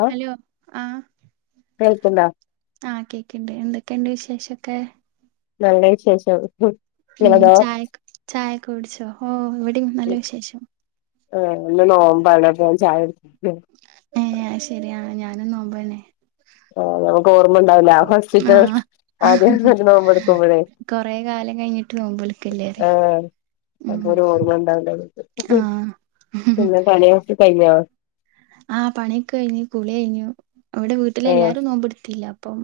ആഹ hello ആഹ് കേൾിക്കണ്ടാ ആഹ് കേക്കണ്ട് എന്തൊക്കെയുണ്ട് വിശേഷൊക്കെ നല്ല വിശേഷം ഉ നിങ്ങളതോ ചായ ചായക്കെ ഓടിച്ചോ ഹഓ ഇവിടെ നല്ല വിശേഷം ഏ എല്ല നോമ്പണപ്പ ാൻ ചായ എടു ഏ ശരിയാണ് ഞാനും നോമ്പോന്നെ ആ നമുക്ക് ഓർമ്മ ഉണ്ടാവില്ല ഹോസ്്പിറ്റ ആഹ് ആദ്യ നോമ്പ എടുക്കും ഇവിടെ കു കാലം നോമ്പൊലിക്കല്ലേ പറയാ ആഏ അ ഉം ഒരു ഓർമ്മ ഉണ്ടാവണ്ട ആഹ് പിന്ന പണയക്ക കഴിഞ്ഞ ആഹ് പണിയൊക്കെ കഴിഞ്ഞു കുളി കഴിഞ്ഞു ഇവിടെ വീട്ടില് ഏ എല്ലാരും നോമ്പിടുത്തില്ല അപ്പം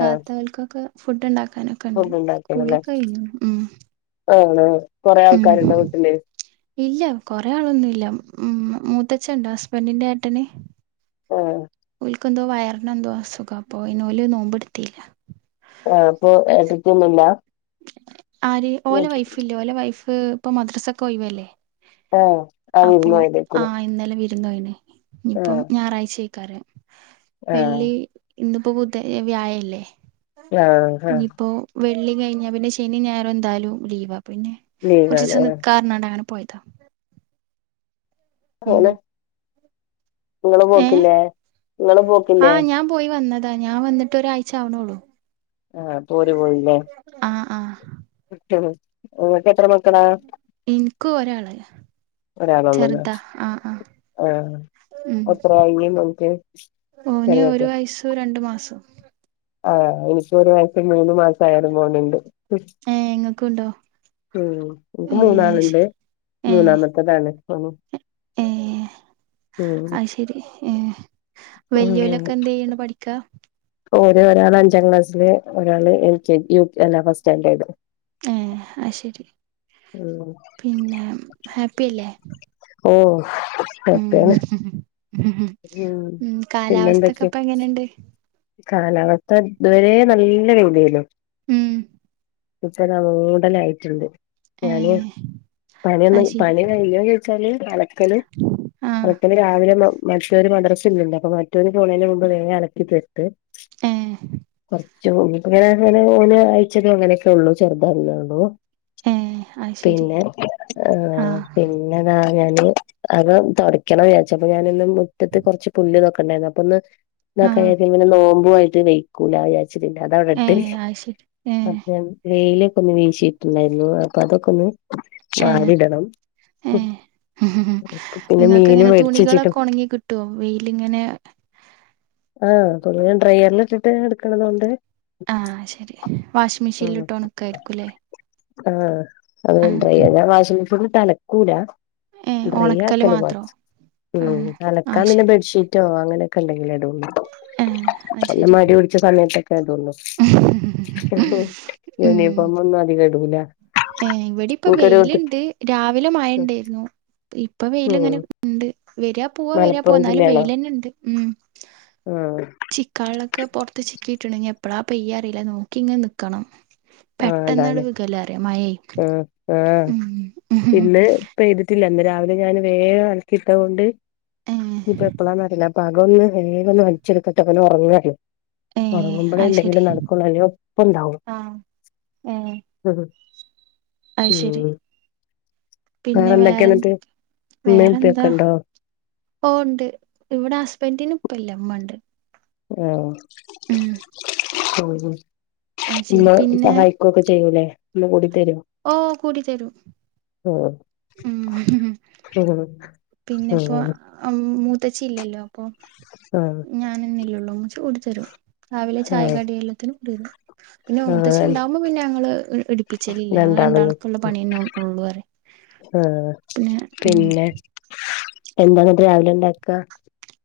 ആ ഫുഡ് ഉണ്ടാക്കാനൊക്കെ ഉണ്ട് ഫുഡ് കുളിയൊക്കെഴിഞ്ഞു മ് ആണോ കൊറെ ആൾക്കാരുണ്ടോ വീട്ടില് ഇല്ല കൊറേ ആളൊന്നും ഇല്ല മ് മൂത്തച്ഛനുണ്ട് ഹസ്ബൻഡിന്റെ ഏട്ടന് ആഹ് ഉൽക്ക് എന്തോ വയറിന് എന്തോ അസുഖം അപ്പൊ ഇന്നൂല് നോമ്പിടുത്തില്ല ആഹ് അപ്പൊ എടുക്കുന്നില്ല ആര് ഓലെ വൈഫില്ലേ ഓലെ വൈഫ് ഇപ്പൊ മദ്രസ ഒക്കെ ഒയിവല്ലേ ആഹ് ആരുന്നു [unintelligible] ഇന്നായിന് ഇപ്പം ഞായറാഴ്ചക്കാറ് ആ വെള്ളി ഇന്നിപ്പോ ബുധ വ്യാഴായില്ലേ ആഹ് അഹ് വെള്ളി കഴിഞ്ഞാ പിന്നെ ശനി ഞായറും എന്തായാലും ലീവാ പിന്നെ കുറച്ച് ലീവാണ് ദിവസം ആ നിക്കാറനാണ്ട് അങ്ങനെ പോയ് ഉം ഓല് നിങ്ങള് ഏ പോക്കില്ലേ നിങ്ങള് പോക്കില്ലേ ദാ ഞാൻ വന്നിട്ട് ഒരാഴ്ച ആവ്ണൊള്ളൂ. ആഹ് അപ്പ ഓര് പോയില്ലേ ആഹ് ആഹ് ഇങ്ങക്ക് എത്ര മക്കളാ നിക്കും ഒരാള് ഒരാളൊള്ളൂല്ലേ ചെറുതാ ആഹ് ആഹ് ആഹ് മ് എത്രയായി മോൻക്ക് ഓന് ഒരു ചെറിയോക്ക് വയസും രണ്ടു മാസും. ആഹ് എനിക്കും ഒരു വയസും മൂന്ന് മാസ ആയ ഒര് മോന് ണ്ട്. ക്കുണ്ടോ മ് എനിക്ക് മൂന്നാളുണ്ട് മൂന്നാമത്തതാണ് മ് ഏഹ് ആയ്ശരി ഏഹ് മ് ഒരു ഒരാൾ അഞ്ചാം ക്ലാസ്സിൽ ഒരാള് L K G U K അല്ല ഫസ്റ്റാൻഡേർഡ് ആഹ്. അഹ് ശരി. ഉം പിന്നെ ഹാപ്പി അല്ലേ? ഓ മ് മ് ഉം കാലാവസ്ഥ ഒക്കെ പിന്നെന്തൊക്കെ ഇപ്പ എങ്ങനുണ്ട് കാലാവസ്ഥ ഇതുവരെ നല്ല രീതിയില ഉം ഇപ്പതാ മൂടലായിട്ട്ണ്ട്. ഏ ഞാന് അത് പണിയൊന്നും ശരി പണി കഴിഞ്ഞോന്ന് ചോദിച്ചാല് അലക്കല് ആ അലക്കല് രാവിലെ മ മറ്റവര് മദ്രസ ഉണ്ടല്ലോ അപ്പൊ മറ്റൊവര് പോണേതിന് മുമ്പ് വേഗം അലക്കി തീർത്ത് ഏ കൊറച്ചും കൂടിട്ട് ഇങ്ങനെ അങ്ങനെ ഓനെ അയച്ചിട്ട് അങ്ങനെ ഒക്കെ ഉള്ളൂ ചെറുതായതല്ലേ ഒള്ളൂ ഏ അത് ശരി പിന്നെ ആ ആഹ് പിന്നെതാ ഞാന് അത് തൊടക്കണം വിചാരിച്ച അപ്പൊ ഞാനിന്ന് മുറ്റത്ത് കുറച്ച് പുല്ല് നോക്കണ്ടായിരുന്നു അപ്പൊ ഒന്ന് എന്നാ ആ കയേ പിന്നെ നോമ്പു ആയിട്ട് വെക്കൂല വിചാച്ചിട്ടില്ല അതാ ഏ അവിടെടുത്തെന്നു അത് ശരി ഏ വെയിലൊക്കെ ഒന്ന് വീശിട്ടുണ്ടായിരുന്നു അപ്പൊ അതൊക്കെ ഒന്ന് ആഹ് വിടണം മ് ഇങ്ങക്ക് ഇങ്ങനെ തുണികളൊക്കെ ഒണങ്ങി കിട്ടുവോ? വെയിലിങ്ങനെ ആഹ് തുണി എല്ലാം ഡ്രൈയറിൽ ഇട്ടിട്ട് എടുക്കണത് കൊണ്ട് ആഹ് ശരി വാഷിംഗ് ഉം മെഷീനിലിട്ട് ഒണക്കായിരിക്കൂല്ലേ ആഹ് അത് ഡ്രൈയർ ഞാൻ വാഷിംഗ്‌ മെഷീനിൽ ഇട്ട് അലക്കൂല ഏ ഡ്രൈ ഒണക്കല് ആക്കല് മാത്രോ മാത്രം ഏ മ് ആഹ് അലക്കാൻ പിന്നെ ശരി ബെഡ്ഷീറ്റോ അങ്ങനെയൊക്കെ ഉണ്ടെങ്കിലേ ഏ അത് നല്ല ശരി മടി പിടിച്ച സമയത്തൊക്കെ ആതൊന്നു ഇനിയിപ്പം ഒന്നും അതിൽ അധികം ഇടൂല ഏഹ് ഇവടി ഇപ്പ എനിക്കൊരു വെയിലിണ്ട് രാവിലെ മഴ ഇണ്ടേര്ന്നു. ഇ ഇപ്പ വെയ്ൽ ഉം ഇങ്ങനെ ഉണ്ട് വര്ആ പോവാ വര്ആ പോവാ മലപ്പുറം എന്നാലും ജില്ലയാണോ വെയ്‌ല് തന്നെ ഉണ്ട് ഉം ആഹ് ചിക്കാള്ലൊക്കെ പൊറത്ത് ചി ക്കീട്ടുണ്ടെങ്കി എപ്പളാ പെയ്യ അറിയില്ല നോക്കി ഇങ്ങന നിക്കണം. ആഹ് പെട്ടന്ന് അവ്ട അതാണ് വിക്കല്ലാറിയാം മയേ ആഹ് ആഹ് ഉം ഇന്ന് ഇപ്പ എട്ത്തില്ല ഇന്ന് രാവിലെ ഞാൻ വേഗം എളക്കി ഇട്ട കൊണ്ട് ഏ ഇനിപ്പ എപ്പളാന്നറിയില്ല അപ്പൊ അകം ഒന്ന് വേഗൊന്ന് വലിച്ചെടുക്കട്ടെ പെണ്ണ് ഒറങ്ങാണ് ഏ ഒറങ്ങുമ്പളേ അത് ശരി എന്തെങ്കിലും നടക്കോളൂ അല്ലോ പ്പം ഒണ്ടാവും ആഹ് ഏ അത് ശരി ഉം വേറെ പിന്നെ എന്തൊക്കെയ എന്നിട്ട് വേറെന്തക്കെ ഉമ്മയും ഉപ്പയൊക്കെ വേറെന്താ ഉണ്ടോ ഓ ഒണ്ട് ഇവടെ ഹസ്ബൻറിന് ഉപ്പ ഇല്ല ഉമ്മ ഒണ്ട് ആഹ് മ്‌ഹ് അത് ഉമ്മ ശരി ഈ പിന്നെ സഹായിക്കൊക്കെ ചെയ്യൂല്ലേ ല്ല പൊടി ഓ കൂട്ടി തരും ആഹ് ഉം ആഹ് പിന്നെപ്പോ ആഹ് അമ്‌മൂ മുത്തശ്ശി ഇല്ലല്ലോ അപ്പൊ ആഹ് ഞാനൊന്നല്ലേള്ളൂ ഉമ്മച്ചി കൂട്ടിത്തരോ രാവിലെ ചായ കടി എല്ലാത്തിനും ഇട്ട് തരും പിന്നെ ആഹ് മുത്തശ്ശി ആഹ് ഉണ്ടാകുമ്പോ പിന്നെ ഞങ്ങള് എ എടിപ്പിച്ചലില്ലേ [unintelligible] ഇഹ് ആഹ് പിന്നെ ഉം പിന്നെ എന്താണ് അത്ര രാവിലെ ഉണ്ടാക്കാ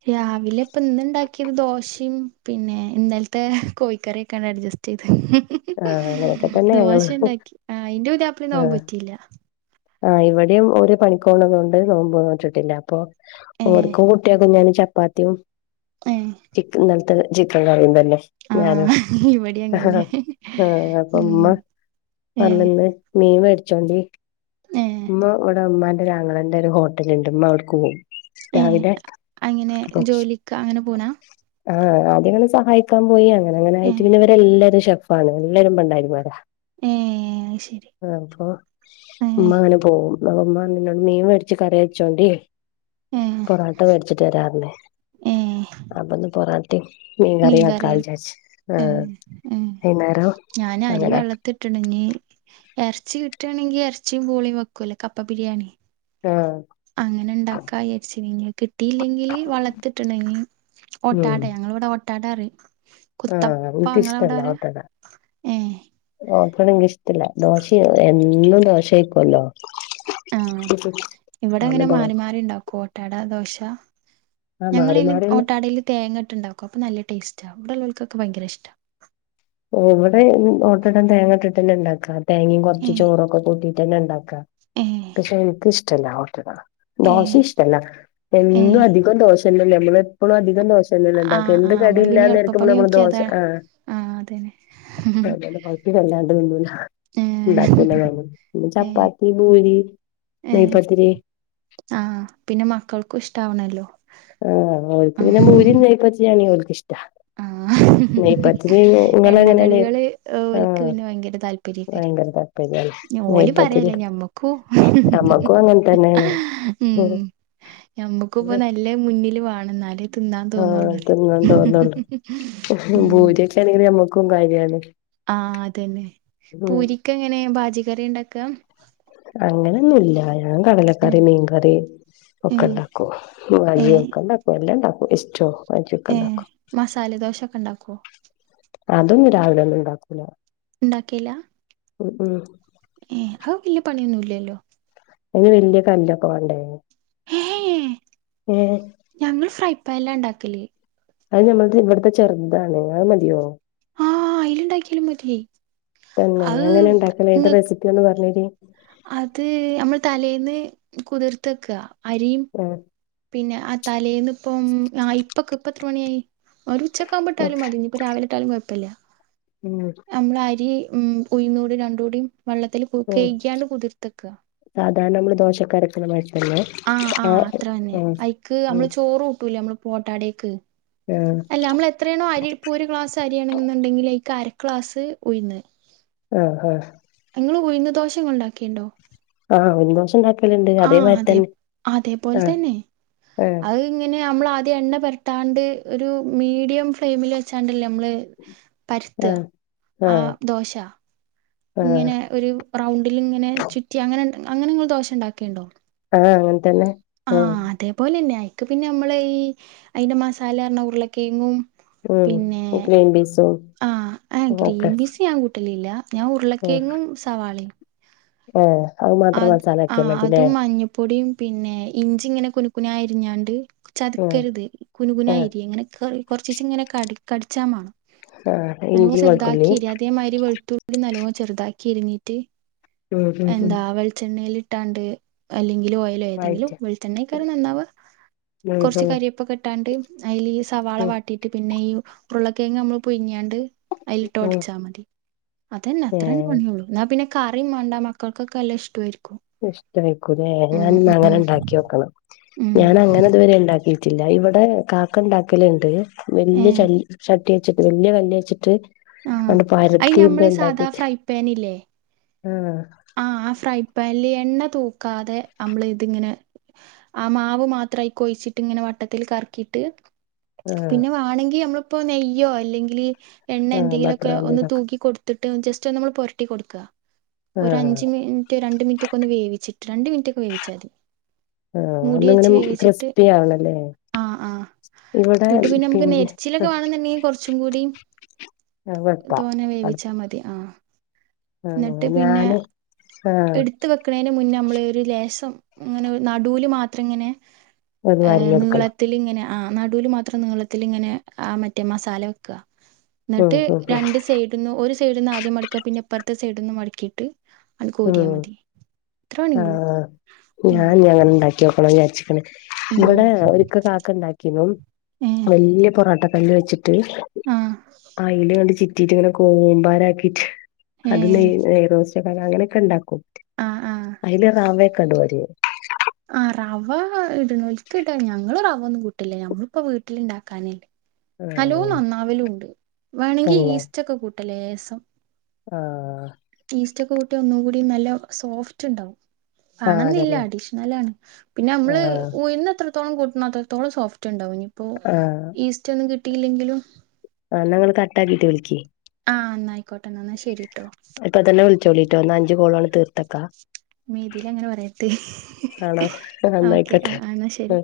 രാവിലെ ഇപ്പ ഇന്ന് ഇണ്ടാക്കിയത് ദോശേം പിന്നെ ഇന്നലത്തെ കോഴിക്കറിയൊക്കെ ആണ് അഡ്ജസ്റ്റ് ചെയ്ത് ആഹ് അങ്ങനെയൊക്കെ തന്നെ ഞങ്ങള് ദോശ ഇണ്ടാക്കി ആ അയിന്റെ ഒര് ആപ്പിളി നോമ്പ് ആഹ് പറ്റീല്ല ആഹ് ഇവിടെയും ഒരു പണിക്കോണക്കെ ഒണ്ട് നോമ്പ് നോറ്റിട്ടില്ല അപ്പൊ ഏ ഓർക്കും കുട്ടിയേക്കും ഞാൻ ചപ്പാത്തിയും ഏ ചിക്കൻ ഇന്നല്ലത്തെ ചിക്കൻ കറിയും തന്നെ ഞാനും ആഹ് ഇവിടിം അങ്ങന്നെ ആഹ് അപ്പം ഉം ഉമ്മ ഏഹ് പറഞ്ഞന്ന് മീൻ മേടിച്ചോണ്ടേ ഇരിക്കും ഏഹ് ഉമ്മ ഇവിടെ ഉമ്മാൻ്റെ ഒര് അങ്ങളേൻ്റെ ഒര് ഹോട്ടലുണ്ട് ഉമ്മ അവിടേക്ക് പോവും ഏ രാവിലെ അങ്ങനെ അപ്പൊ ജോലിക്ക് അങ്ങനെ പോനാ ആഹ് ആദ്യങ്ങനെ സഹായിക്കാൻ പോയി അങ്ങനെ അങ്ങനെ ആയിട്ട് ഏഹ് പിന്നെവരെല്ലാരും ഷെഫാണ് എല്ലാരും പണ്ടാരിമാരാ ഏഹ് അത് ശരി ആഹ് അപ്പൊ ഉമ്മ ഏഹ് അങ്ങനെ പോവും ന്നാള് ഉമ്മ നിന്നോട് മീൻ മേടിച്ച് കറി വെച്ചോണ്ടേ ഏഹ് പൊറോട്ട മേടിച്ചിട്ട് വരാറില്ലേ ഏഹ് അപ്പൊന്ന് പൊറാട്ടേം മീൻ കറിയാക്കാ വിജാരിച്ച് ആഹ് ഉം വൈന്നേരം ഞാന് അരി അങ്ങനെ വെള്ളത്തി ഇട്ടിണ്ടങ്കി എറച്ചി കിട്ടേണങ്കി എറച്ചിയും പൂളേം വെക്കൂല്ലേ കപ്പ ബിരിയാണി ആഹ് അങ്ങനെ ഉണ്ടാക്കായ് വിചാരിച്ചിനി ഇനി അത്കിട്ടിയില്ലെങ്കില് വളളത്തിട്ടുണങ്ങി ഉം ഒട്ടാടയാ ഞങ്ങള് ഇവിട ഇവിട ഒട്ടാടറിയും ആഹ് വീട്ടിഷ്ടല്ല ഓട്ടട ഏഹ് ഓ ക്കണെങ്കി ഇഷ്ടല്ല ദോശ എന്നും ദോശ ആയിക്കുവല്ലോ ആഹ് ഇവടെ അതുകൊണ്ട് അങ്ങനെ ദോ മാറി മാറി ഇണ്ടാക്കും ഓട്ടട, ദോശ ആഹ് ഞങ്ങള് മാറി ഈല് മാറിയന്നെ ഓട്ടടേല് തേങ്ങ ഇട്ട്ണ്ടാക്കും അപ്പൊ നല്ല ടേസ്റ്റാ ഇവിടെ ഉള്ളോൾ ഇതൊക്കെ ഭയങ്കര ഇഷ്ടാ ഇവ്‌ടെ എന്നും ഓട്ടട തേങ്ങ ഇട്ടിട്ട് തന്നെ ഇണ്ടാക്കാ തേങ്ങയും കൊറച്ച് ഏ ചോറൊക്ക കൂട്ടിട്ട് തന്നെ ഇണ്ടാ ക്ക ഏ പക്ഷെ എനിക്ക് ഇഷ്ട്ടല്ല ഓട്ടട. ഏ ദോശി ഇഷ്ടല്ല. ഏ എന്നും അധികം ദോശന്നല്ലേ നമ്മള്. എപ്പളും അധികം ദോ ശന്നല്ലെ ആ ഇണ്ടാക്കാ. ആ എന്ത് നമ്മള് കടിയില്ലാ പിന്നെ നേരത്തും എളുപ്പപ്പണി മ്മള് മ്മള് നോക്കിയ ദോശ അതാ ആഹ് ആ അതന്നെ [unintelligible] അല്ലാണ്ട് തിന്നൂല. ഏ ഇണ്ടാക്കൂല ഞാനൊന്നും പിന്നെ ഏ ചപ്പാത്തി ബൂരി നെയ്പ്പത്തിരി ആഹ് പിന്നെ മക്കൾക്കും ഇഷ്ടാവ ആഹ്ഓൽക്ക് പിന്നെ മൂരിം നെയ്പ്പത്തിരിം ആണെങ്കി ഓൽക്ക് ഇഷ്ടാ. ആഹ് എണ്ണ കടികള് ഓൽക്ക് ആഹ് പിന്നെ ഭയങ്കര താല്പര്യയ്ക്കാരേ ഭയങ്കര താല്പര്യാണ് ഇഞ്ഞ് ഓലിം നെയ്പത്തിരി പറയാല്ല്യ ഞമ്മക്കും നമ്മക്കും അങ്ങൻ തന്നേണ് ഉം ഞമ്മക്കുപ്പ നല്ലത് മുന്നില് വാണം ഇന്നാല് ആഹ് തിന്നാൻ തോന്നൊള്ളൂ ഇഹ് ബൂര്യെക്കാണെങ്കില് ഞമ്മക്കും കാര്യാണ്. ആഹ് അതന്നെ ഉം പൂരിക്ക് എങ്ങനെ ഭാജി കറ്യാ ഇണ്ടാക്ക? അങ്ങനെന്നുല്ല ഞാൻ കടലക്കറി മീൻകറി ഏ ഒക്കെ ഇണ്ടാക്കും ഭാജി ഒക്കെ ഇണ്ടാക്കും എല്ലാം ഇണ്ടാ ഇഷ്ട്വോ ഏഹ് മസാല ദോശൊക്കെ ഇണ്ടാക്കോ? അതൊന്നും രാവിലെ ഒന്നും ഉണ്ടാക്കൂല. ഇണ്ടാക്കേല്ലാ? ഉ ഉം ഏഹ് അഹ് വല്യേ പണിയൊന്നുംല്ലല്ലോ. അയ്ന് വല്യ കല്ലൊക്കെ വാണ്ടേ? ഹേ, ഞങ്ങള് ഫ്രൈ പാൻ ലാ ഇണ്ടാക്കല്. അത് ഞമ്മളത് ഇവട്ത്തെ ചെറ്താണ് അത് മതിയോ? ആഹ് അയ്‌ല്ണ്ടാക്കിയാലും മതി. തന്നെ അത് എങ്ങനെ ഇണ്ടാക്കല് നിങ്ങ അയ്ൻ്റെ റെസിപ്പിയൊന്ന് പറഞ്ഞേരീം അത് നമ്മൾ തലേന്ന് കുതിർത്തെക്ക അരിം ആഹ് പിന്നെ ആ തലേന്ന്പ്പം ആ ഇപ്പൊക്കെ ഇപ്പ എത്ര മണിയായി? ഒരു ഉച്ചക്കഉമ്പട്ടാലും മതി ഞ് ഇപ്പോ രാവിലെട്ടാലും കുഴപ്പല്ല ഉം നമ്മൾ അരി ഉം ഉയ്ന്നൂടി രണ്ടുടി വെള്ളത്തില് കു കഴിക്കാണ്ട് കുതിർത്തക്ക താണ് നമ്മള് ദോഷക്കാരത്തിന് മാരി ആഹ് ആഹ് അത്ര തന്നെ ഐക്ക് ഉം അമ്മള് ചോറൂട്ടൂലേ അമ്മള് ഓട്ടേടക്ക് ആഹ് അല്ല അമ്മള് എത്രേണോ അരി ഇട്കു ഒരു ക്ലാസ് അരിയാണേന്ന്ണ്ടെങ്കില് കര്ക്ലാസ് ഉയിന്ന് ആഹ് ആഹ് ങ്ങള് ഉയ്ന്ന് ദോഷ ഉണ്ടാക്കേണ്ടോ ആഹ് ഉയ്‌ന്ന് ദോഷ ണ്ടാ ആഹ് അതെ അതേപോൽ ആഹ് തന്നെ ആഹ് അഹ്ങ്ങനെ നമ്മൾ ആദ്യം എണ്ണ പരത്താണ്ട് ഒരു മീഡിയം ഫ്ലെയിമിൽ വെച്ചാണ്ടല്ലേ മ്മള് പര്ത്ത ആഹ് ആഹ് ദോശ ആഹ് ങ്ങനെ ഒരു റൗ ണ്ടില്ങ്ങനെ ചുറ്റി അങ്ങനെ അങ്ങനെങ്ങൾ ദോഷ ണ്ടാക്കേണ്ടോ? ആഹ് അങ്ങൻ തന്നെ ആഹ് അതേപോലെന്നെ അയിക്ക് പിന്നെ മ്മള് ഈ അയ്ന്റെ മസാലാർഞ ഉരുളക്കെങ്ങും ഉം പിന്നെ ഗ്രീൻ പീസും ആഹ് ഏഹ് ഒക്കെ ഗ്രീപീസ് യാൻ കുട്ടെ ട്ട്ലില്ല ഞാൻ ഉരുളക്കെങ്ങും സവാളി ഏഹ് അഹ് മാത്രം മസാലാക്ക്യാ ആഹ് മതില്ലേ അതും മഞ്ഞപ്പൊടിയും പിന്നെ ഇഞ്ചി ഇങ്ങനെ കുനുക്കുന എരിഞ്ഞാണ്ട് ആഹ് ചത്ക്കരുത് കുനുകുന ആഹ് ഇരി ഇങ്ങനെ കെ കൊർചീചെങ്ങനെ കടി കടിച്ചാ മാണോ ആഹ് നല്ലോം ഇഞ്ചി വെളുത്തുള്ളി ചെറുതാക്കി എര്യ അതേമായ്രി വെൾതുളി നല്ലോ ചെറുതാക്കി എരുഞ്ഞീട്ട് ഉം ഉം ഉം എണ്ണെയിലിട്ടാണ്ട് അല്ലെങ്ക [unintelligible] ഓയിലോ ഏതെങ്കിലും വഴറ്റ വെളിച്ചെണ്ണക്കാ നന്നാവാ ഉം കുറച്ച് ഉം കരിയേപ്പൊക്കെ ഇട്ടാണ്ട് അയിൽ ഈ സവാള ഉം വാട്ടീട്ട് പിന്നെ ഈ ഉരുളക്കെഴങ്ങ് നമ്മള് പുയുങ്ങിയാണ്ട് അയിലിട്ട് ഉം ഒടച്ചാ മതി അതന്നെ അത്രേ ഏഹ് പണിയുള്ളൂ പിന്നെ കറിയും വേണ്ട മക്കൾക്കൊക്കെ നല്ല ഇഷ്ടായിരിക്ക് ഇഷ്ടായിരിക്കും ലേ ഞാനിന്നാ ഉം അങ്ങനെ ഇണ്ടാക്കി നോക്കണം ഉം ഞാൻ അങ്ങനെ ഇതുവരെ ഇണ്ടാക്കി റ്റില്ല ഇവിടെ കാക്ക ഇണ്ടാക്കലുണ്ട് ഏ വല്യ ച ൽ ചട്ടി വച്ചിട്ട് വല്യ കല്ല് വച്ചിട്ട് ആ ആണ്ട് അത് പരത്തിയെല്ലം ഞമ്മള് സാധാ ഇണ്ടാക്കിട്ട് ആഹ് ആഹ് ആ ഫ്രൈ പാനില് എണ്ണ തൂക്കാതെ നമ്മള് ഇതിങ്ങനെ ആ മാവ് മാത്രമായി കൊഴിച്ചിട്ട് ഇങ്ങനെ വട്ടത്തിൽ കറക്കിയിട്ട് ആഹ് പിന്നെ വേണെങ്കി നമ്മളിപ്പോ നെയ്യോ അല്ലെങ്കില് എണ്ണ ആഹ് ബട്ടർ എന്തെങ്കിലുമൊക്കെ ഒന്ന് മന്തിയുടെ തൂക്കി കൊടുത്തിട്ട് ജസ്റ്റ് ഒന്ന് നമ്മള് പൊരട്ടി കൊടുക്കാ ഒര് ആഹ് അഞ്ച് മിനിറ്റ് രണ്ട് മിനിറ്റ് ഒക്കെ ഒന്ന് വേവിച്ചിട്ട് രണ്ട് മിനിറ്റ് ഒക്കെ വേവിച്ചാ മതി ആഹ് ആ മൂടി ഒന്ന് ഇങ്ങനെ വെച്ച് വേവിച്ചിട്ട് ക്രിസ്പി ആവണല്ലേ ആഹ് ആഹ് ഇവിടെ ഇന്നിട്ട് നമുക്ക് പിന്നെ നെരിച്ചിലൊക്കെ വേണെന്നുണ്ടെങ്കിൽ കുറച്ചും കൂടി വെപ്പാ തോന വേവിച്ചാൽ മതി ആഹ് എന്നിട്ട് ആഹ് പിന്നെ ഞാന് ആഹ് എടുത്ത് വെക്കണേന് മുന്നേ നമ്മള് ഒരു ലേശം ഇങ്ങനെ നടൂല് മാത്രം ഇങ്ങനെ അത് ഏഹ് വാരിയെടുക്കണം നീളത്തില് ഇങ്ങനെ ആഹ് നടൂല് മാത്രം നീളത്തിൽ ഇങ്ങനെ ആ മറ്റേ മസാല വെക്കുക ഉം എന്നിട്ട് ഉം രണ്ട് സൈഡ്ന്നും ഒരു [unintelligible] സൈഡ്ന്ന് ആദ്യം മടക്കാ പിന്നെ ഇപ്പറത്തെ സൈഡ്ന്നും മടക്കീട്ട് ഉം ആഹ് ഉം ഞാൻ ഇനി അങ്ങനെ ഉണ്ടാക്കി നോക്കണന്ന് വിചാരിച്ച് ക്കണ് ഉം ഇവിടെ ഒരിക്ക കാക്ക ഉണ്ടാക്കീനു ഏ വലിയ പൊറോട്ട കല്ല് വെച്ച് [unintelligible] ആഹ് അയിൽ ഇങ്ങനെ ചിറ്റിട്ട് ഇങ്ങനെ കൂമ്പാരാക്കിറ്റ് ഏ അത് നെയ്യ് നെയ്റോസ്റ്റ് പല അങ്ങനെയൊക്കെ ഉണ്ടാക്കും ആഹ് ആഹ് അതില് റവയൊക്കെ ഇടും അവര് ആഹ് റവ ഇടുന്നോൽക്ക് ഇടാ ഞങ്ങള് റവ ഒന്നും കൂട്ടലില്ല ഞമ്മളിപ്പോ വീട്ടിലിണ്ടാക്കാനല്ലേ നല്ലോം ആഹ് നന്നാവലും ഉണ്ട് വേണെങ്കി തന്നെ ഈസ്റ്റൊക്കെ കൂട്ടാ ലേശം ആഹ് ഈസ്റ്റക്കെ കൂട്ടിയാ ഒന്നും കൂടി നല്ല സോഫ്റ്റ് ഉണ്ടാവും ആഹ് മാണന്നില്ല അതന്നെ അഡീഷണലാണ് പിന്നെ നമ്മള് ആഹ് ഉഴുന്നെത്ര എത്രത്തോളം കൂട്ട്ണോ അത്രത്തോളം സോഫ്റ്റ് ഉണ്ടാവും ഇനി ഇപ്പോ ഈസ്റ്റ് ഒന്നും കിട്ടിയില്ലെങ്കിലും ആ ന്നാ ഇങ്ങള് കട്ടാക്കീട്ട് വിളിക്ക് ആ ന്നാ ആയിക്കോട്ടെ എന്നാൽ ശരി ഇപ്പൊതന്നെ വിളിച്ചോളിട്ടോ എന്നാ അഞ്ച് കോളങ്ങ് തീർത്ത് വെക്കാ മ്മേ ഇതിൽ അങ്ങനെ പറയരുത് ആണോ ഓക്കെ എന്നായിക്കോട്ടെ ആഹ് ആഹ് എന്നാ ഉം ശരി